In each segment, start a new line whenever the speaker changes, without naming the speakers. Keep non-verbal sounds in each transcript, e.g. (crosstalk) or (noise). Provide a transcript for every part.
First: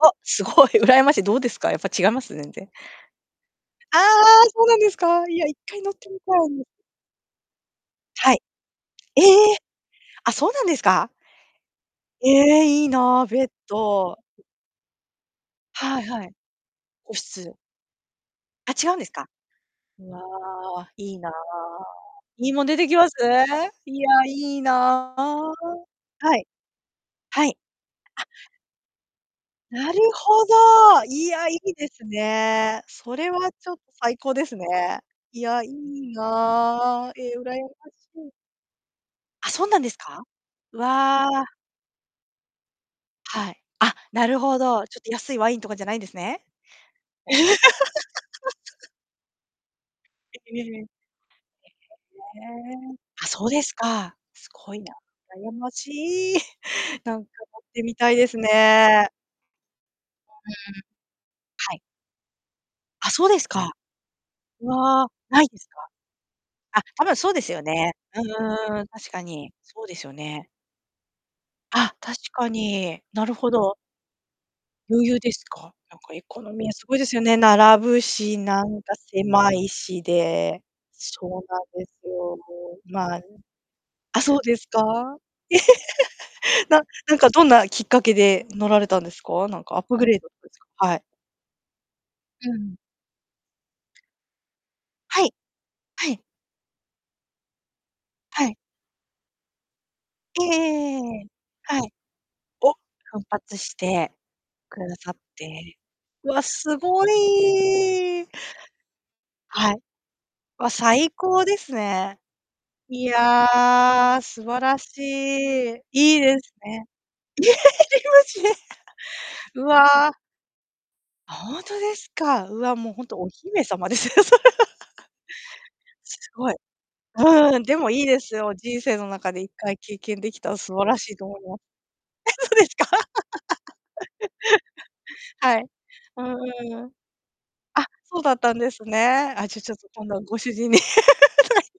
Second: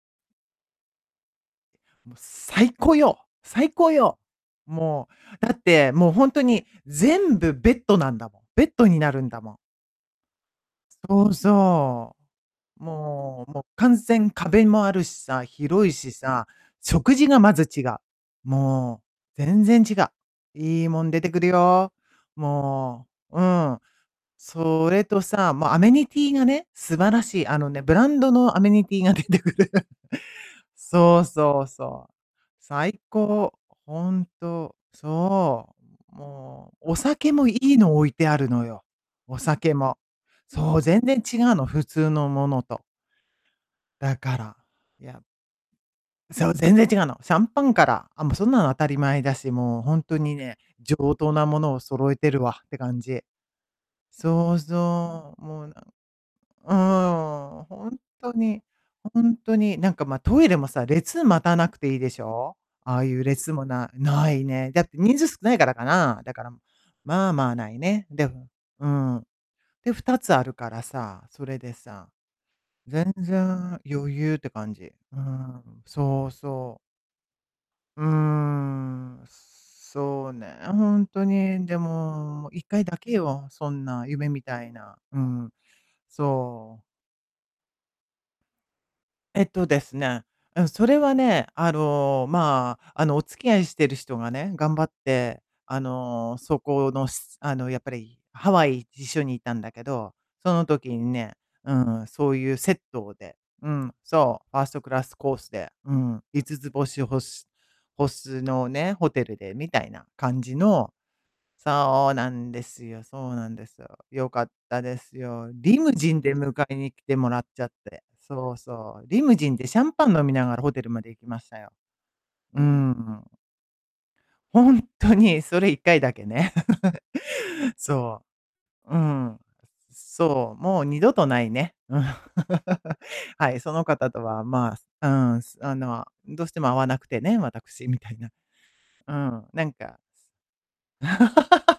お、すごい羨ましい。どうですか？やっぱ違い
も、
ます？全然。
最高よ！最高
ああ、
よ！
そうなんです
も
か、いや、
う、
い
だ
っ
っ
かい乗
て、
って
もう、
みた
ほんと
い、ぬ。
に、全部ベッドなんだ
は
も
い。
ん。ベッドにな
え
るん
え！
だもん。
あ、そうなんですか？
そうそ
ええ、い
う。
いな、ベ
も
ッ
うも、完
ド。
全、壁もあるしさ、広い
はい
し
はい。
さ、
個
食事がま
室。
ず違う。
あ、違うん
も
ですか？
う、全然違う。
うわ
いい
あ、
もん
いい
出
な
て
あ。
くるよ。
いいもん出てきま
も
す？
う、うん。
いや、いい
それ
な
と
あ。
さ、もうアメニティ
は
が
い。
ね、素晴らし
は
い。
い。
あのね、ブラン
あ。
ドのアメニティが出てくる。
なるほど、
そう
いや、い
そう
いです
そう。
ね。
最
それは
高。
ちょ
ほ
最
ん
高ですね。
と。
いや、い
そ
い
う。もう、お
な、え
酒
え、羨
もいい
ま
の置い
し
て
い。
あるのよ。お
あ、そう
酒
なんです
も。
か？
そ
う
う、全然
わ。
違うの、普通のものと。
はい。あ、
だ
な
か
る
ら、
ほど。ちょっ
い
と
や
安いワインとかじゃないんですね。
そう、全然違うの。シャンパンから。あ、もうそんなの当た
(laughs)
り前だし、もうほんと
えええ。
にね、
(unintelligible)
上等なものを揃えて
は
るわって
ね。
感じ。
あ、そうですか。す
そう
ごいな。
そう、
羨
もう、
ま
な
しい。
うー
なんか、
ん、
乗っ
よ、
て
ほ
み
ん
たいで
と
す
に、
ね。
ほんとに。なんか、ま、トイレも
うー
さ、
ん。
列待たな
は
く
い。
ていいでしょ。ああ
あ、
ゆう
そうです
列も
か。
なない
う
ね。だって
わ、
人数少
ない
ない
です
からか
か？
な。だから、
あ、多分
ま
そ
あ
うで
ま
す
あ、
よ
ない
ね。
ね。
う
で、
ん
ほ
うんうんうん、確
んう
か
ん。
に。そう
で、
で
ふ
すよ
たつあ
ね。
るからさ、それで
あ、
さ、
確かに、
全
なるほど。
然余裕って感じ。
余
う
裕です
ん、
か？なんかエ
そう
コノミー
そう。
凄いですよね、並ぶ
うー
し、なんか
ん、
狭いし
そうね、
で。
ほんと
そうなん
に。で
ですよ。も
も、も、1回
う、
だ
ま
け
あ、いん
よ、そんな
あ、
夢
そう
み
で
た
す
い
か？
な。うん。
(laughs)
そ
な
う。
なんかどんなきっかけで乗られたんです
えっ
か？なん
と
かア
で
ッ
す
プグレー
ね。
ドです
う
か？
ん、そ
は
れ
い。
はね、あの、
うんうん。
まあ、あの、お付き合いしてる人がね、頑張っ
はい。
て、あ
はい。
の、そこの、すあの、やっぱり、
は
ハ
い。
ワイ、一緒に行ったんだけど、
ええええ
その時
ええ
に
ええ、
ね、う
はい。
んうん、そうゆうセ
お、
ット
奮
で。
発
う
し
ん、
て
そう、ファース
く
トク
だ
ラ
さ
ス
っ
コースで、
て。
うん、
わあ、
いつつ
す
ぼし
ご
ほすほ
い。
すのね、ホテルで、み
はい。
たいな感じ
わ、
の
最高です
そう
ね。
なんですよ、
い
そう
や
なんですよ。
あ、
良か
素
っ
晴ら
た
し
ですよ。
い。
リムジ
い
ン
い
で
です
迎え
ね。
に来てもら
い
っ
ええ、
ちゃっ
で
て。
きますしね。
そうそう、リムジン
う
でシャンパン
わ。
飲みながらホテルまで行き
あ、
まし
ほ
た
ん
よ。
とですか？う
うー
わ、も
ん、
う、
う
ほんと、お
ん。
姫様ですよ、それ
ほん
は。(laughs)
とに、それ、1回だけ
すご
ね。
い。
(chuckles)
うんうん、でもいいで
そ
すよ、人
う。
生
う
の中
ん。
で1回経験できたら
そう、
素
もう
晴ら
二
し
度
いと
と
思
な
い
い
ます。
ね、うん。
あ、そうですか。
(chuckles)
(laughs)
はい、その方とは、まあ、うん、す
はい。
あの、
うん
どうしても合
う
わ
ん。
なくてね、私
あ、
みたい
そう
な。
だったんです
う
ね。あ、
ん、
じゃ、
な
ち
ん
ょっと、
か。
今度はご主人に (unintelligible)
(laughs)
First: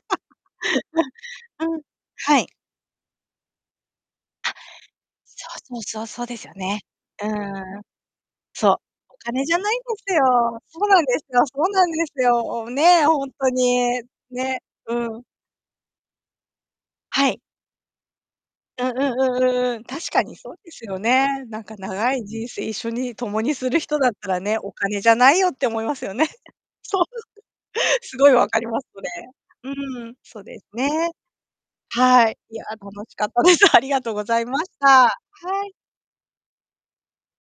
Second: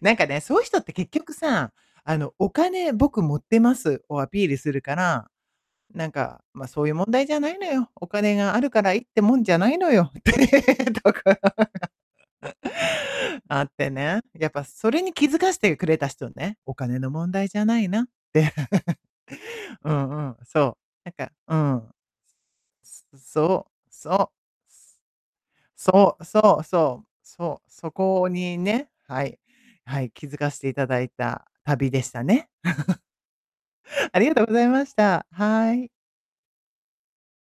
なんかね、そうゆ人って結 局
あ、
さあ、
うん、
あの、
はい。
お金、僕、持ってますをアピー
あ、
ルするから、
そうそうそう、
なん
そうで
か、
すよ
ま、
ね。
そうゆう問
う
題
ー
じゃないの
ん。
よ。お金がある
そう。
からいいっ
お
てもん
金
じ
じ
ゃ
ゃ
な
ない
い
で
のよ、
す
み
よ。
たい
そうな
と
んで
こ
す
ろ
よ、そ
が
うなんですよ、お、ねえ、ほんと
あって
に、
ね、やっ
ね。
ぱそれに
うん。
気づかしてくれた人ね、お金の
は
問
い。
題じゃないなって。
うううんうんう
(chuckles)
ん。
う
確
ん
か
う
に
ん、
そうで
そう、
すよ
なんか
ね。
う
なんか
ん。
長い人生一緒に共に
そ
する
う、
人だっ
そ
た
う。
らね、お金じゃないよって思いますよ
そう
ね。
そう
(chuckles) そ
そ
う。
う、そう、そ
すご
こ
い分
に
かります、
ね、
それ。
はい、
う
は
んう
い、
ん、
気づ
そ、
か
で
せ
す
て頂
ね。
いた旅でした
はい、
ね。
いやあ、楽
(chuckles)
しかったです。ありがとう
あ
ご
りが
ざ
と
い
うござ
ま
い
し
ま
た。
し
は
た。
い。
はい。